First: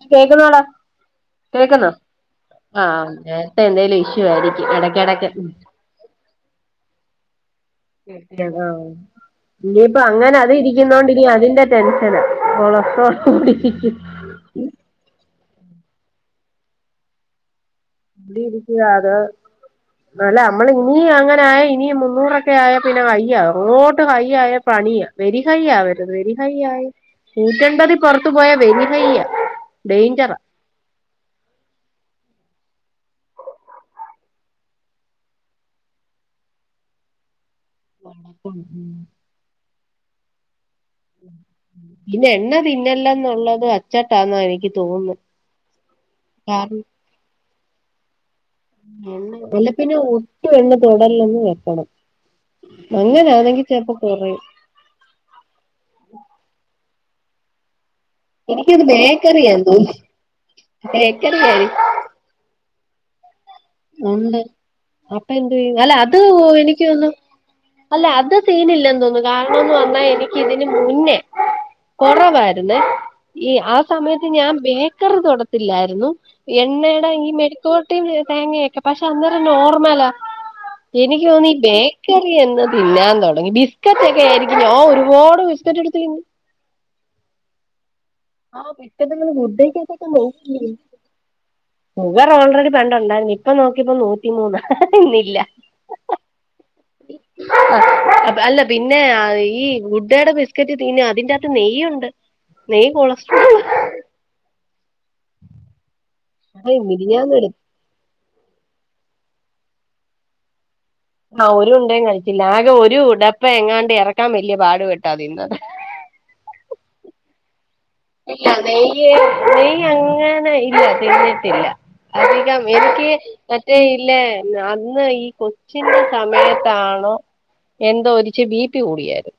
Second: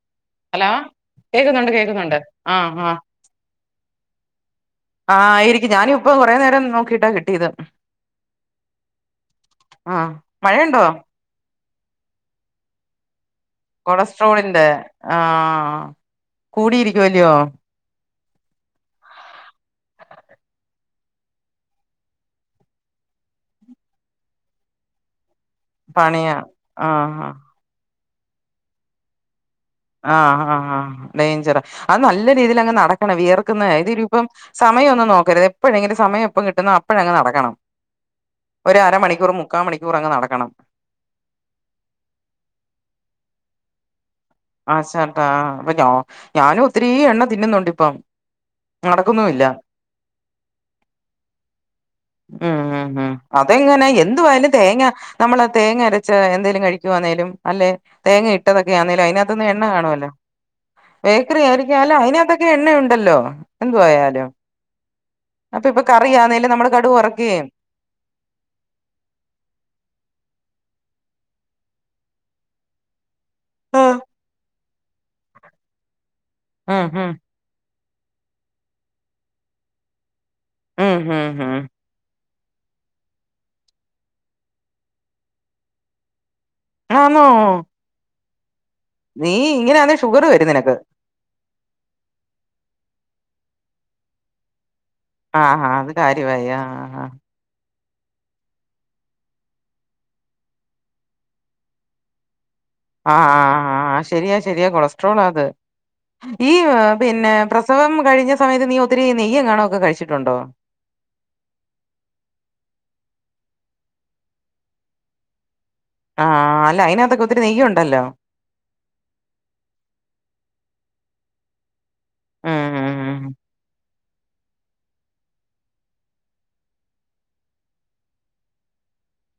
നീ കേക്കുന്നോടാ ഹലോ കേക്കുന്നോ. ആഹ് നേരത്തെ എന്തേലും ഇഷ്യൂ ആയിരിക്കും എട.. ആയിരികും. ഞാനിപ്പം കൊറെ നേരം നോക്കിയിട്ടാ കിട്ടിയത് കിട്ടിയേ ആ ഇനിയിപ്പ ആഹ് അങ്ങനെ അത് മഴയുണ്ടോ ഇരിക്കുന്നോണ്ട്നി അതിന്റെ. ടെൻഷന കൊളസ്‌ട്രോൾ കൂടി കൊളസ്ട്രോളിന്റെ ആഹ് കൂടിയിരിക്കുവല്ലിയോ വെറുതെ ഇരിക്ക്കാ അതോ അല്ല അമ്മള് ന്യും അങ്ങനായ ഇനിയും മുന്നൂറൊക്കെ ആയാ പിന്നെ വയ്യ, റോട്ട് വയിയായ പണിയ വെരിഹൈ്യ അവരത് പണിയാ വെരിഹൈയ്യായി ആഹ് നൂറ്റാമ്പതി പൊറത്തു പോയാ വെരി ഹൈയ്യ ആഹ് ആഹ് ആഹ് ഡേയ്ഞ്ചറ അത് നല്ല രീതിലങ്ങ് നടക്കണ, വിയർക്കുന്ന ഏത് രൂപ്പം.. സമയ ഒന്നും നോക്കരുത്. എപ്പഴെങ്കിലും സമയം എപ്പം കിട്ടുന്നൊ അപ്പഴങ്ങ് നടക്കണം ഒരരമണിക്കൂർ മുക്കാ മണിക്കൂറങ്ങ് നടക്കണം പിന്നെ എണ്ണ തിന്നെല്ലന്നുള്ളത് അച്ചട്ടാന്ന എനി ആശാട്ടാ അപ്പൊ ഞാ ഞാനും കാരണം ഒത്തിരി എണ്ണ തിന്നുന്നുണ്ട് ഇപ്പ അല്ലെ പിന്നെ ഒട്ടും എണ്ണ തൊടല്ലൊന്ന് വെക്കണം ഉം ഉം ഉം അങ്ങനാണെങ്കി അതെങ്ങനെ ചെലപ്പോ കൊറയും എന്തുവായാലും തേങ്ങ നമ്മള് തേങ്ങ അരച്ച് എന്തേലും കഴിക്കുവാന്നേലും അല്ലെ തേങ്ങ ഇട്ടതൊക്കെ എനിക്കത് ആന്നേലും അയ്നാ ത്ത്ന്ന് എണ്ണ ബേക്കറിയാന്ന് തോന്നുന്നു കാണുമല്ലോ. ബേക്കറി ആയിരിക്കാലോ അയിനകത്തൊക്കെ എണ്ണയുണ്ടല്ലോ എന്തുവായാലും ഉണ്ട്. അപ്പ എന്ത് അപ്പൊ ചെയ്യും ഇപ്പൊ അല്ല അത് കറിയാന്നേലും നമ്മള് എനിക്ക് കടുക് തോനുന്നു വറക്കുകയും അല്ല അത് ഫീലില്ലന്ന് തോന്നുന്നു. കാരണംന്ന് പറഞ്ഞാ എനിക്ക് ഇതിന് മുന്നേ.. കൊറവായിരുന്നെ ഈ ആഹ് ഉം സമയത്ത് ഞാൻ ബേക്കറി തൊടത്തില്ലായിരുന്നു. എണ്ണയുടെ ഉം ഈ മെടിക്കോട്ടിം യെ തേങ്ങൊയൊക്കെ. പക്ഷെ അന്നേരം നോർമല, ഉം ഉം എനിക്ക് തോനുന്നു ഈ ഉം ബേ ക്കറി എന്ന് തിന്നാൻ തുടങ്ങി. ബിസ്ക്കറ്റ് ഒക്കെ ആയിരിക്കും. ഞാ ഒരുപാട് ബിസ്ക്കറ്റ് എടുത്ത് തിന്നും ആന്നോ ആഹ് പിറ്റെന്ന് ഇങ്ങള് നീ വുഡ്‌ക്കെ ഇങ്ങനെയാന്നേ ആയിറ്റൊക്കെ ഷുഗർ വരും നോക്കിന്ന്.. നിനക്ക് ഷുഗർ ഓൾറെഡി പണ്ട്ണ്ടായിരുന്നു. ഇപ്പൊ നോക്കിപ്പോ നൂറ്റിമൂന്ന [unintelligible] ആഹാ അത് കാര്യവായി ആഹ് അല്ല പിന്നെ ഈ ഗുഡ്ടെ യുടെ ബിസ്കറ്റ് തിന്നും. അതിന്റകത്ത് നെയ്യുണ്ട് നെയ്യ് ആഹ് കൊളസ്ട്രോൾ ആഹ് ആാാാാ ശരിയാ ശരിയാ കൊളസ്ട്രോളാത്. ഈ അതെ പിന്നെ മിനിഞ്ഞാന്ന് എടു പ്രസ് സവം കഴിഞ്ഞ സമയത്ത് നീ ഒത്തിരി നെയ്യെങ്ങാണൊക്കെ കഴിച്ചിട്ടുണ്ടോ? ആഹ് ഒരു ഉണ്ടയും കഴിച്ചില്ല. ആകെ ഒരു ഡപ്പ എങ്ങാണ്ട് എറക്കാൻ വല്യ പാട് പെട്ടതീന്ന് ആഹ് അല്ല അയ്നാതൊക്കെ ഒത്തിരി നെയ്യുണ്ടല്ലോ ഇല്ല. നെയ്യ്.. നെയ്യങ്ങനെ ഇല്ല തിന്നിട്ടില്ല അധികം ഉം എനിക്ക് ഉം മറ്റേ ഇല്ലേ അന്ന് ഈ കൊച്ചിന്റെ സമയത്താണോ എന്തോ ഒരിച്ച് ബി പി കൂടിയാരുന്നു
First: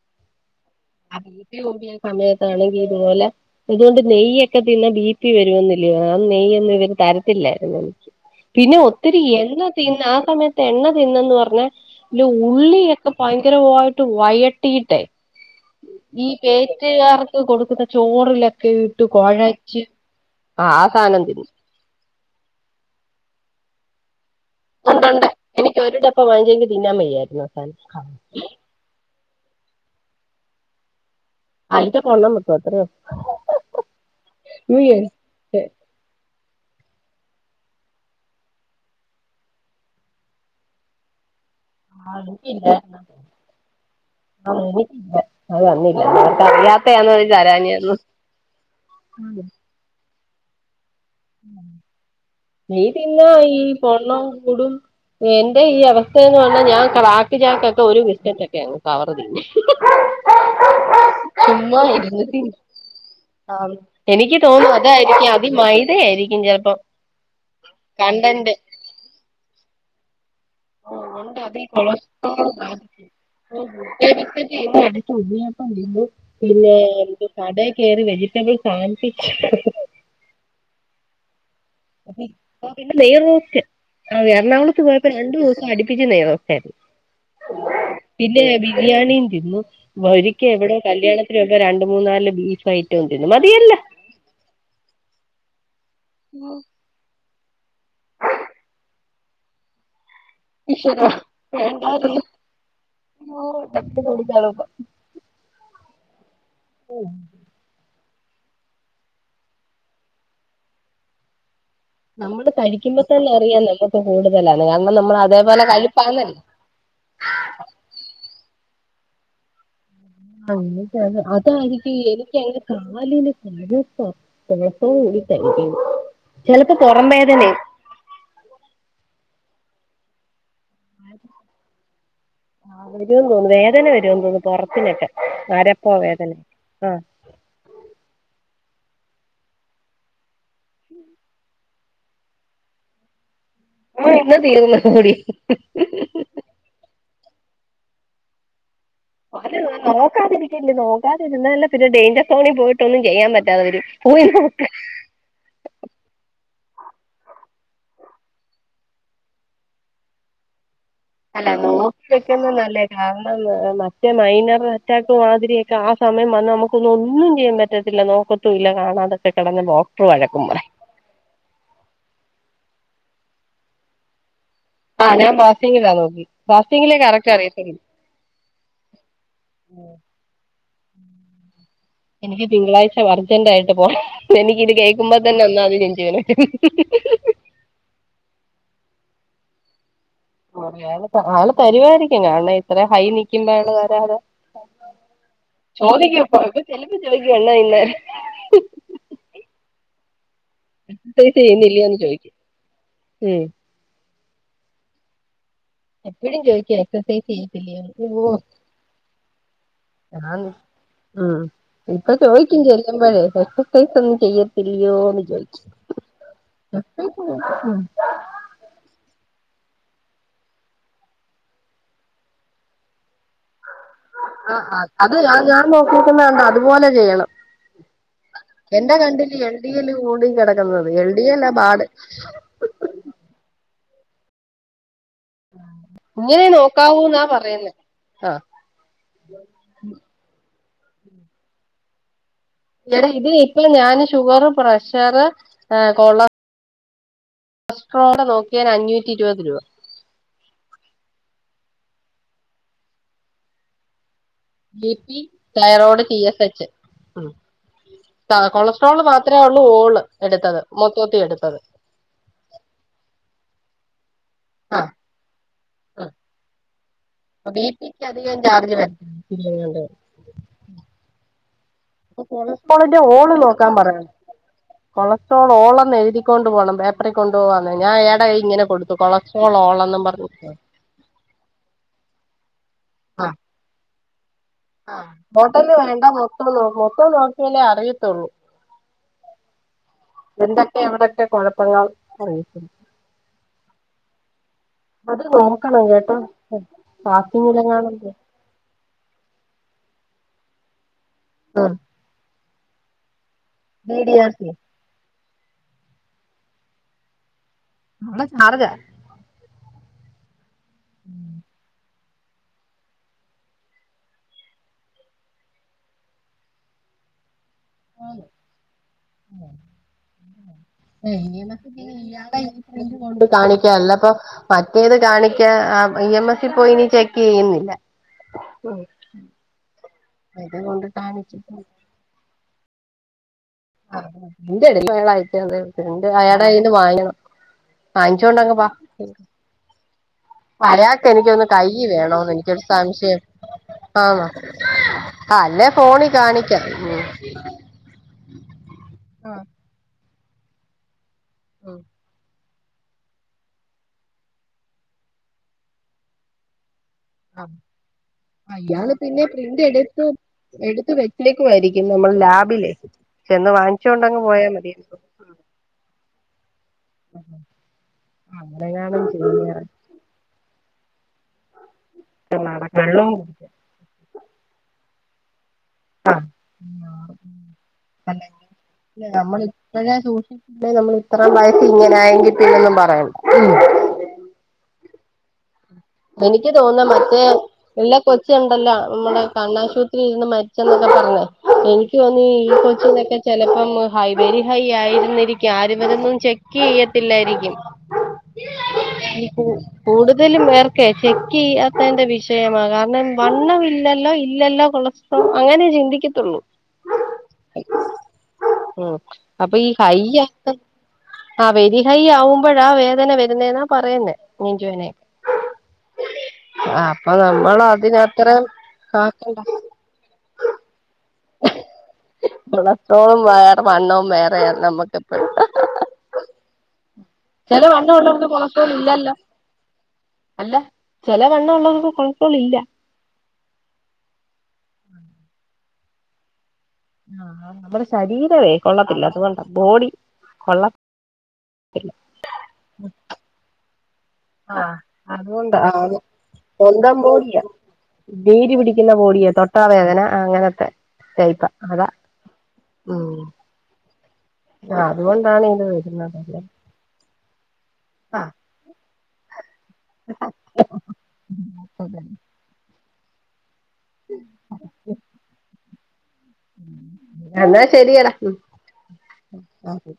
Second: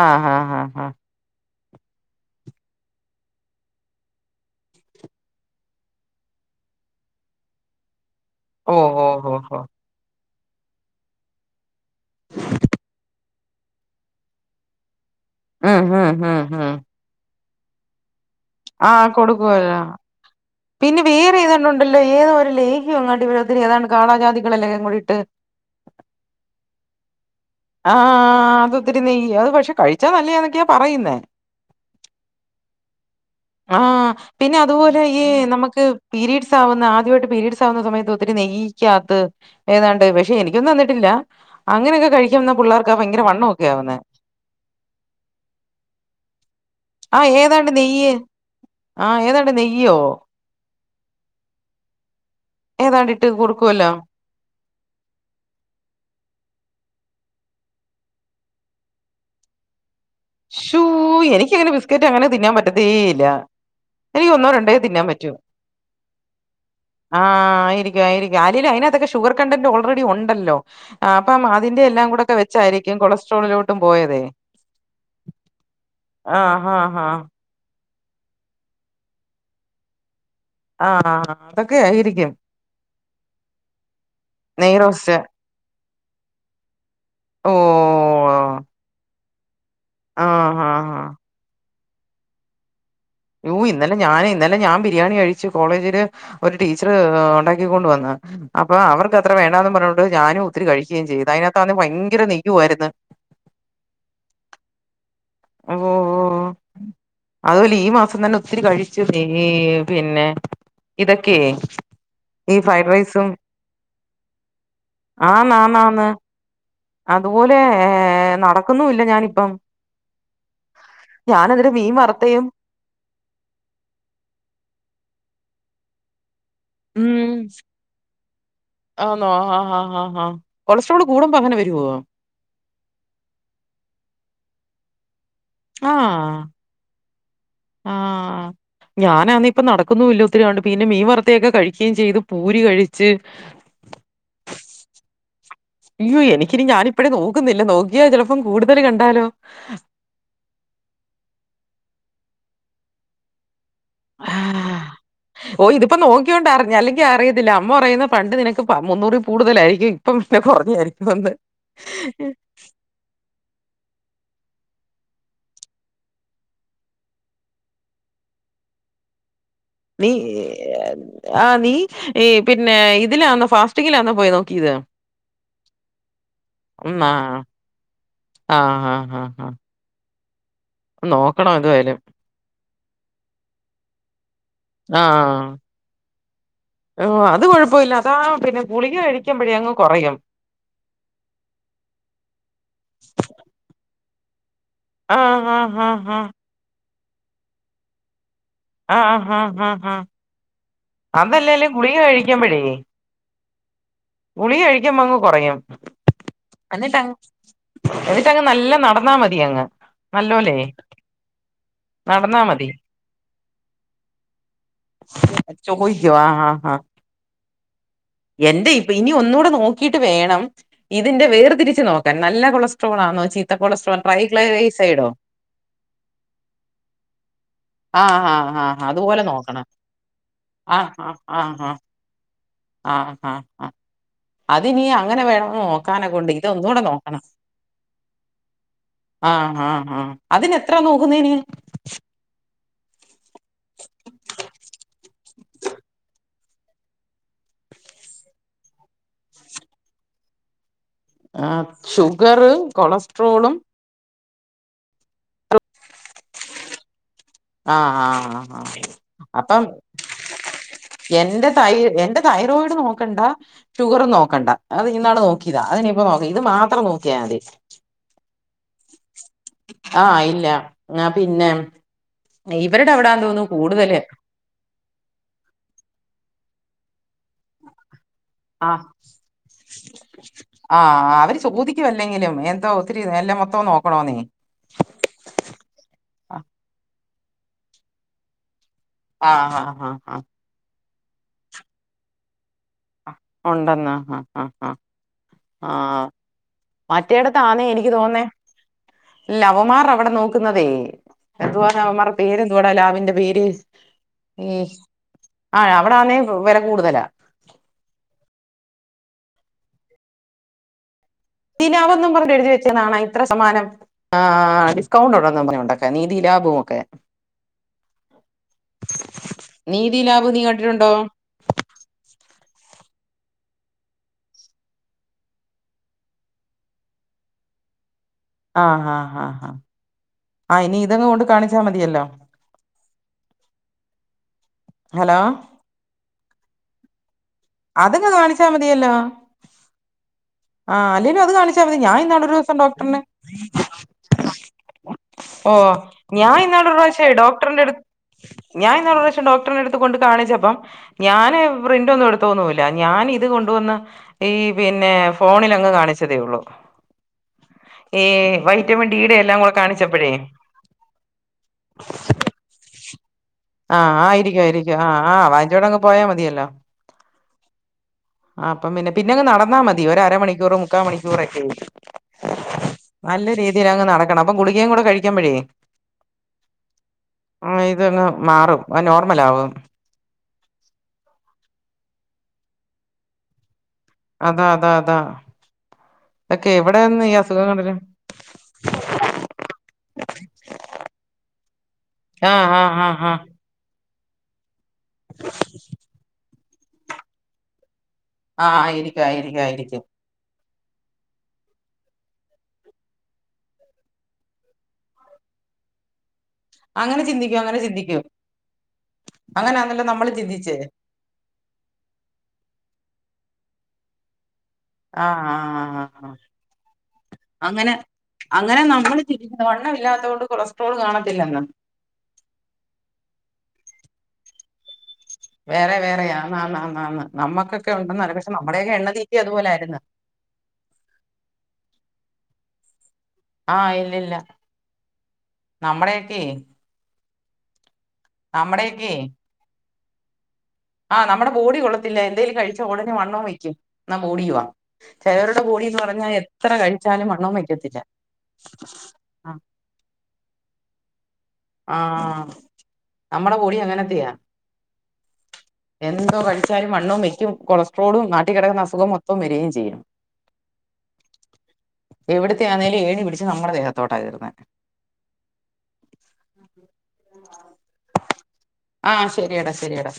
ആഹ് ഹാ ഹാഹാ അ ബീ പി കൂടിയ സമയത്താണെങ്കീ ഇതുപോലെ അതുകൊണ്ട് നെയ്യൊക്കെ തിന്ന ബി പി വരുമെന്നില്ലയോ ആ നെയ്യൊന്നും ഇവര്‌ തരത്തില്ലായിരുന്നന്ന് [inaudible] പിന്നെ ഒത്തിരി ഓഹ് ഓഹ് എണ്ണ ഓഹ് തിന്ന ആ സമയത്ത് എണ്ണ തിന്നന്ന് പറഞ്ഞാ ല്ലോ ഉള്ളിയൊക്കെ ഭയങ്കര വായിട്ട് വയട്ടിട്ടെ ഉം ഉം ഈ ഉം ഉം പേറ്റുകാർക്ക് കൊടുക്കുന്ന ചോറിലെ ക്കെ യിട്ട് ആഹ് കൊടുക്കുവല്ലോ കോഴച്ച് ആ ആ സാധനം തിന്ന ണ്ടല്ലോ ഏതോ ഒരു ലേഹിഎങ്ങണ്ട് ഒത്തിരി ഏതാണ്ട് കാനാജാതികളല്ലാം കൂടിയിട്ട് ഉണ്ടുണ്ട് എനിക്ക് ഒരു ടപ്പം വാങ്ങിയെങ്കി തിന്നാൻ വയ്യായിരുന്നു സാധനം ആഹ അതൊത്തിരി നെയ്യ അത് പക്ഷെ കഴിച്ചാ നല്ലന്നൊക്കെയാ പറയുന്നേ അഞ്ച് [unintelligible] കിട്ടും അത്ര ഉള്ളു ആഹ പിന്നെ അതുപോലെ ഈ നമുക്ക് പീരീഡ്സ് ആവുന്ന ആദ്യവായിട്ട് പീരീഡ്സ് ആവുന്ന സമയത്ത് ഒത്തിരി നെയ്യിക്കാത്ത് ഏതാണ്ട് പക്ഷെ എനിക്കൊന്നും തന്നിട്ടില്ല അങ്ങനെയൊക്കെ കഴിക്കൻന്ന പിള്ളേർക്കാ ഭയങ്കര വണ്ണം ഒക്കെ ആവുന്നെ [unintelligible] അത് തന്നില്ല അവർക്കറിയാത്തെആയിരുന്നു തരാഞെ ആഹ ഏതാണ് നെയ്യോ നെയ് ഏതാണ്ടിട്ട് പിന്നെ ഈ കൊടുക്കുവല്ലോ പൊണ്ണോ കൂടും എന്റെ ഈ അവസ്ഥയന്ന് പറഞ്ഞാ ഞാൻ ക്രാക്ക് ചാക്കൊക്കെ ഒരു ബിസ്ക്കറ്റ് ഒക്കെആണ് പവറതി [unintelligible] ശൂ എനിക്കങ്ങനെ ചുമ്മാ ബിസ്ക്കറ്റ് അങ്ങനെ ഇരുന്നിട്ട് തിന്നാൻ പറ്റത്തേ ഇല്ല ആ എനിക്ക് ഒന്നോ തോന്നും രണ്ടേ തിന്നാൻ അതായിരിക്കും പറ്റൂ മൈദയായിരിക്കും ചിലപ്പോം കണ്ടൻ്റ് അതിനത്തൊക്കെ ഷുഗർ കണ്ടന്റ് ഓൾറെഡി ഒണ്ടല്ലോ ആ അതുകൊണ്ട് അപ്പം അതീ അതിന്റെ എല്ലാം കൂടെക്കെ കൊളസ്ട്രോൾ ബാധിക്കും. വെച്ചായിരിക്കും കൊളസ്ട്രോളിലോട്ടു പോയത് [unintelligible] ആഹ് പിന്നെ ഹാ ഹാ എന്ത് കട കയറി വെജിറ്റബിൾ സാൻവിച്ച് ആഹ ആ തക്കൊയി അപ്പോ പിന്നെ നെയ്റോസ്റ്റ് ആ എറണാകുളത്ത് പോയപ്പോ നെയ്റോസ്റ്റ് രണ്ടു ദിവസം അടിപ്പിച്ച് നെയ്റോസ്റ്റായിരുന്നു ഓ പിന്നെ ബിരിയാണിയും തിന്നു ഒരിക്കെ ആഹ് ഹാ എവിടെയോ ഹാ കല്യാണത്തിന് പോയപ്പോ രണ്ട് മൂന്നാല് ബീഫ് ഫ്രൈ ഓ ഇന്നലെ ഞാന് ഇന്നലെ ഞാൻ ബിരിയാണി കഴിച്ചു കോളേജില് ഒരു ടീ ച്ചറ് ഉണ്ടാക്കിക്കൊണ്ട് വന്ന അപ്പൊ അവർക്ക് അത്ര വേണ്ടാന്ന് പറഞ്ഞൊണ്ട് ഞാനും ഒത്തിരി കഴിക്കുകയും ചെയ്തു അതിനകത്ത് അന്നെ ഭയങ്കര നെയ്യ് വായിരുന്നു [unintelligible] ഓ ഓ ഓ അതുല്ലാ ഈ മാസം തന്നെ ഒത്തിരി കഴിച്ചു ഈ പിന്നെ ഇതൊക്കെ നമ്മള് കഴിക്കുമ്പോ തന്നെ അറിയാലോ ഇതൊക്കെ കൂടുതലാണ് അന്ന് നമ്മള് ആന്ന് അതേപോലെ ആന്ന് ആന്ന് കഴിപ്പാണല്ലോ അതുപോലെ നടക്കുന്നുല്ല ഞാനിപ്പം അങ്ങനെ തന്നെ ഞാനതിന് മീൻ അതായിരിക്കും എനിക്ക് വറുത്തയും [unintelligible] കാലിന് [unintelligible] ചെലപ്പോ പൊറം ഉം വേദനെയാ. ആന്നോ ഹ ഹാ ഹാ ഹാ കൊളസ്ട്രോള് കൂടുമ്പോ അങ്ങനെ വെരോ. ആ വരോന്നു തോന്നു വേദന വരോന്ന് തോന്നു പൊറത്തിനൊക്കെ അരപ്പോ വേദന ആ. ആഹ് ഞാനാന്നെ പ്പ നടക്കുന്നുല്ല ഒത്തിരിയാണ്ട് പിന്നെ മീൻ വറുത്തേക്കെ കഴികേം ചെയ്തു. പൂരി കഴിച്ച്. ആ ഇന്ന് തീർന്നുതൂടി മ്മ്. യ്യേ എനിക്കിനി ഞാനിപ്പഴെ നോക്കുന്നില്ല നോക്കിയാ ചിലപ്പം കൂടുതല് കണ്ടാലോ. നോക്കതിരി നോക്കാതിരുന്നാലാ പിന്നെ ഡേഞ്ചർ സോണിൽ പോയിട്ടൊന്നും ചെയ്യാൻ പറ്റാതെവരും പോയി നോക്. ആ ഓ ഇതിപ്പോ നോക്യോണ്ടറിഞ്ഞ് അല്ലെങ്കി അറിയത്തില്ല അമ്മ പറയുന്ന് പണ്ട് നിനക്ക് പ മുന്നൂറിൽ കൂടുതലായിരിക്കു. ഇപ്പം ന്നെ കൊറഞ്ഞെ ആയിരിക്കും അല്ല നോക്കി വെക്കുന്നെ നല്ലെ. കാരണംന്ന മറ്റേ മൈനർ അറ്റാക്ക് മാതിരിയൊക്കെ ആ സമയം വന്ന നമുക്കൊന്നൊന്നും ചെയ്യാൻ പറ്റത്തില്ല നോ. ക്കത്തൂല്ല കാണാതെ ക്കട്ടെ [unintelligible] നീ ഏഹ്. ആഹ്, നീ ഈ പിന്നെ ഇതിലാന്നൊ ഫാസ്റ്റിങ്ങിലാന്നോ പോയി നോക്കീത്. ആഹ്, ഞാൻ ഫാസ്റ്റിങ്ങിലാ നോക്കി. ഫാസ്റ്റിങ്ങിലേ കറക്ട് അറിയത്തൊ [unintelligible] ആഹ് ഹ ഹ ഹ. ന്നു നോക്കണോം എതുവയാലും. എനിയ്ക്ക് തിങ്കളാഴ്ചവർജന്റായിട്ട് പോ [unintelligible] എനിയ്ക്കിത് ആ കേക്കുമ്പോ തന്നെ ഒന്നാന് നെഞ്ച് വേന [unintelligible] രും. ത് കൊഴപ്പോ ഇല്ല അതാ പിന്നെ. ഗുളിക കഴിക്കുമ്പഴേ അങ്ങ് കൊറയും. ഓഹ്, ഞാനിപ്പോ ആള് തരിവാരിക്കും. ഞാനിത്ര ഹൈ നിൽക്കുമ്പോള് വെരാതെ ആ [unintelligible] ആ ആ ആ ചോദിയ്ക്കും. [unintelligible] ചെലപ്പൊ ചേയിക്കും [unintelligible] ആഹ് ആഹ് ഹാ ഹാ എക്സസൈസ് അതല്ലേലും ഗുളിക ചെയ്യുന്നില്ലയോന്ന് ചോദിക്കും കഴികുമ്പഴേയ്. ഉം. ഗുളിക കഴിയ്ക്കുമ്പങ്ങ് കൊറയും. എപ്പഴും ചോയ്ക്കും എസസൈസെയ്യത്തില്ലേന്ന്. വോഹ്. എന്നിട്ടങ്ങ് നല്ല നടന്നാ മതി അങ്ങ് നല്ലോലേ [unintelligible] ഉം. പ്പൊ നടന്നാ ചോയ്ക്കും മതി ചെല്ലുമ്പഴേ എസസൈസ് ഒന്നും ചെയ്യ ഇല്ല്യോന്ന് ചോയിച്ച് ചോദിക്കോ ആ ആ ആ ഉം ഉം ഉം ഉം. എന്റെ യിപ്പൊ ഇനി ഒന്നൂടെ നോക്കീട്ട് വേണം. ഇതിന്റെ വേർതിരിച്ച് നോക്കാൻ നല്ല കൊളസ്ട്രോളാന്നോ ചീ ത്ത കൊളസ്ട്രോ ആ [unintelligible] ആഹ് ആഹ് അത് ഞാൻ ഞാൻ നോക്കിക്കുന്ന അത്പോലെ ചെയ്യണം. ആ ആ ആ എന്റെ അതുപോലെ കണ്ടില് എൽ നോക്കണം ഡി എല് കൂടി കെടക്ക്ന്നത്. എൽ ഡി എല്ലാ ബാട്. ആഹ്, ആഹ്, ആഹ്. അതിനീ അങ്ങനെ വേണന്ന് നോക്കാനെ കൊണ്ട് ഇങ്ങനെ ഇതൊന്നൂടെ നോക്കണം. നോക്കാവൂന്നാ പറയുന്നേ ആഹ് ആഹ്, ആഹ്, ആഹ് അതിനെത്രാ നോക്കുന്നേ നീ. എടി, ഇത് ഇപീ ഞാന് ഷുഗറ് പ്രഷറ് ഹ് കൊള കൊസ്‌ട്രോള് നോക്കിയേന് അഞ്ഞൂറ്റിരുപത് രൂപ. ആഹ്, ഷുഗറ് കൊളസ്ട്രോളും. B P, thyroid, C S H. ആ ആ താ ആ കൊളസ്ട്രോള് മാത്രേള്ളൂ അപ്പം ഓള് എട്ത്ത. എന്റെ തൈ എന്റെ തൈറോയിഡ് നോക്കണ്ട. ഷുഗറും നോക്കണ്ട. അത് ഇന്നാള് നോ ക്കിതാ. അതിനിപ്പോ ആഹ് ഇത് മാതറം നോ ക്യാതി. ബി പിക്ക് അധികം ചാർജ് വരത്തില്ല ആഹ്, ഇല്ല ഞാ പിന്നെ. ഇവരുടെ കൊളസ്‌ട്രോളിന്റെ അവിടാന്ന് ഓള് തോന്നുന്നു കൂടുതല് നോക്കാമ്പറഞ്ഞ്. കൊളസ്ട്രോള് ഓളെന്നെഴുതി കൊണ്ട് പോണം. പേപ്പറി കൊണ്ടോവാന്ന് ഞാ ഏട ഇ ഇങ്ങനെ ആഹ് കൊടുത്തു. കൊളസ്ട്രോളോളെന്നും പറഞ്ഞ്. ആഹ്, അവര് ചോദിയ്ക്കും അല്ലെങ്കിലും, എന്തോ ഒത്തിരി എല്ലാം മൊത്തോം നോക്കണോന്നേ. ആഹ്, ഹോട്ടല് വേണ്ട മൊത്തം നോ മൊത്തം നോക്കിയാലേ അറിയത്തൊള്ളൂ. ആഹ്, ആഹ്, ആഹ്. എന്തക്കെ എവിടക്കെ കൊഴപ്പങ്ങൾ നിക്കറിയത്തില്ല. ഒണ്ടെന്നാ ആഹ്, ആഹ്, ആഹ് അത് നോക്കണം ആഹ്, ഹ കേട്ടോ മറ്റേടത്താന്നേ എനിയ്ക്ക് ഫാസ്റ്റിങ്ങിലെങ്ങാനും തോന്നേ ലവമാർ അവടെ നോക്കുന്നതേ എന്തുവാനവമ്മാറ് പേരെന്തുവാടാ ലാബിന്റെ പേര്. ഉം ആഹ്, അവിടാന്നേ വെല കൂട്തലാ. നല്ല ചാറ്ജ്ജാ ദിനാവെന്നും പറഞ്ഞെഴ്തി വെച്ചേനാണാ ഇത്ര സമാനം ആഹ് ഡിസ്കൗണ്ട് ഉണ്ടെന്നും പറഞ്ഞൊണ്ടൊക്കെ നീതി ലാബും ഓക്കെ. നീതി ലാബ് നീ കണ്ടിട്ടുണ്ടോ [inaudible] ണ്ട് കാണിക്ക അല്ലപ്പൊ മറ്റേത് കാണിക്കാ ഇ എം എസ് പോയി ഇനി ചെക്ക് ചെയ്യുന്നില്ല ആഹ് ആഹ് ആഹ് ഇത് ആഹ് ഇനി ഇതങ്ങ് കൊണ്ട് കാണിച്ചിട്ട് കാണിച്ചാ മതിയല്ലോ ആ എന്റെ ഇടും ഹലോ മളട്ടണ്ട് [unintelligible] അയാടെ കൈയ്യിൽ നിന്നും വാങ്ങണം അതങ്ങ് വാങ്ങിച്ചോണ്ടങ്ങ് പാം ആഹ് അല്ലെലും അത് കാണിച്ചാൽ കൈ മതി ഞാൻ വേണോന്ന് ഇന്നാളൊരു ദിവസം എനിക്കൊരു ഡോക്ടറിനെ സംശയം ആണോ ആ ഓ അല്ലേ ഫോണിൽ ഞാൻ കാണിക്കാം ഇന്നാള് ഒരു പ്രാവശ്യം ഡോക്ടറിന്റെ അടുത് ഞാൻ ഇന്നാൾ ഒരു പ്രാവശ്യം ഉം ഡോക്ടറിന്റെ അടുത്ത് കൊണ്ട് കാണിച്ചപ്പം ഞാന് ഉം പ്രിന്റ് ഒന്നും എടുത്തോന്നുമില്ല ഞാൻ ഇത് കൊണ്ടുവന്ന് ഈ പിന്നെ ഫോണിൽ അങ്ങ് കാണിച്ചതേ ഉള്ളു ആഹ് അയാള് പിന്നെയും എല്ലാം കൂടെ പ്രിന്റ് എടുത്ത് കാണിച്ചപ്പോഴേ എടുത്ത് വെച്ചേക്കുവായിരിക്കും നമ്മൾ ലാബില് ആഹ് ആയിരിക്കും ആയിരിക്കും ആഹ് ആഹ് വാങ്ങിച്ചോണ്ടങ്ങ് പോയാ മതിയല്ലോ ആഹ് അപ്പം പിന്നെ അങ്ങനെങ്ങാനും പിന്നെങ്ങ് നടന്നാ മതി ഒരു അരമണിക്കൂറ് മുക്കാ മണിക്കൂറ് ഒക്കെ വെള്ളവും നല്ല രീതി തീലങ്ങ് നടക്കണം അപ്പൊ ഗുളികയും കൂടെ കഴിക്കുപ്പോഴേ ആ ആഹ് ഇതൊന്ന് മാറും ആ നോർമൽ ആവും ഇപ്പോഴേ സൂക്ഷിച്ചില്ലെങ്കി നമ്മൾ ഇത്രയും പ്രായത്തിൽ നമ്മൾ ഇങ്ങനെ ആയെങ്കിൽ പിന്നൊന്നും പറയണ്ട അതാ അതാ അതാ എനിക്ക് ഇതൊക്കെ തോന്നു എവിടെന്ന് ഈ മറ്റേ അസുഖങ്ങളില് ഇല്ല കൊച്ചുണ്ടല്ലോ നമ്മുടെ കണ്ണാശുപത്രി ഇരുന്ന് മരിച്ചെന്നൊക്കെ പറഞ്ഞേ എനി ക്ക് തോന്നി ആഹ് ഈ ആഹ് ആഹ് ആഹ് കൊച്ചിനൊക്കെ ചെലപ്പം ഹൈ വെരി ഹൈ ആയിരുന്നിരിക്കും ആര് ഇവരൊന്നും ചെക്ക് ചെയ്യത്തില്ലായിരിക്കും ആഹ് ആയിരിക്കും ആയിരിക്കും ആയിരിക്കും കൂടുതലും പേർ ക്കെ ചെക്ക് ചെയ്യാത്തതിന്റെ വിഷയമാണ് കാരണം വണ്ണമില്ലല്ലോ ഇല്ലല്ലോ കൊള അങ്ങനെ ചിന്തിക്കത്തുള്ളൂ അങ്ങനെ ചിന്തിക്കും അങ്ങനെ ചിന്തിക്കും ഉം അപ്പൊ ഈ അങ്ങനാന്നല്ലോ നമ്മള് ഹൈയ ചിന്തിച്ചേ ആ വെരി ഹൈ ആവുമ്പോഴാ വേദന വരുന്നെന്നാ പറയുന്നേ നെഞ്ചുവേനെ ആഹ് ആഹ് ആഹ് ആഹ് അപ്പൊ നമ്മൾ അങ്ങനെ അതിനത്രേം അങ്ങനെ നമ്മൾ ആക്കണ്ട വണ്ണമില്ലാത്ത തോണ്ട് കൊളസ് ട്രോൾ കാണത്തില്ല കൊളസ്ട്രോളും വേറെ വണ്ണവും വേറെയാ നമ്മുക്ക് വേറെ വേറെയാ ആന്ന് ആന്ന് ആന്ന് ചില നമ്മുക്കൊക്കെ വണ്ണം ഉണ്ടന്ന് ഉള്ളവർക്ക് പക്ഷെ കൊളസ്ട്രോൾ നമ്മുടെയൊക്കെ എണ്ണ ഇല്ലല്ലോ തീറ്റി അതുപോലെ ആരുന്ന് അല്ല ചിലവണ്ണമുള്ളവർക്ക് കൊളസ്ട്രോൾ ഇല്ല ആഹ് ഇല്ലില്ല നമ്മുടെയൊക്കെ ആ നമ്മുടെ ശരീരമേ നമ്മുടെയൊക്കെ കൊള്ളത്തില്ല അതുകൊണ്ട് ബോഡി കൊള്ള ആഹ് നമ്മളുടെ ബോഡി കൊള്ളത്തില്ല എന്തെലും കഴിച്ചാ ഉടന് വണ്ണവും വയ്ക്കും എന്നാ ബോഡിയുവാ. ആഹ് ചിലവരുടെ അതുകൊണ്ടാ ബോഡി എന്ന് ആഹ് പറഞ്ഞാ എത്ര സ്വന്തം കഴിച്ചാലും വണ്ണവും ബോഡിയാ വയ്ക്കത്തില്ല. നീര് പിടിക്കുന്ന ബോടിയെ തൊട്ടാവേദന അങ്ങനൊത്തെ ടൈപ്പാ അതാ ആഹ് ഉം നമ്മുടെ ബോഡി അങ്ങനത്തെയാ ആഹ് അതുകൊണ്ടാണ് ഇത് വരുന്നത് എന്തോ അല്ലേ കഴിച്ചാലും വണ്ണോം വെക്കും കൊളസ്ട്രോളും ആഹ് നാട്ടീ കൺ അസുഖം മൊത്തോം വരിയേം ചെയ്യും എവിട് ത്തെ ആന്നേലും ഏണി പിടിച്ച് നമ്മുടെദേത്തോട്ടാ കേറുന്നേ എന്നാ ശരിയടാ ആഹ് ശരിയടാ ശരിയടാ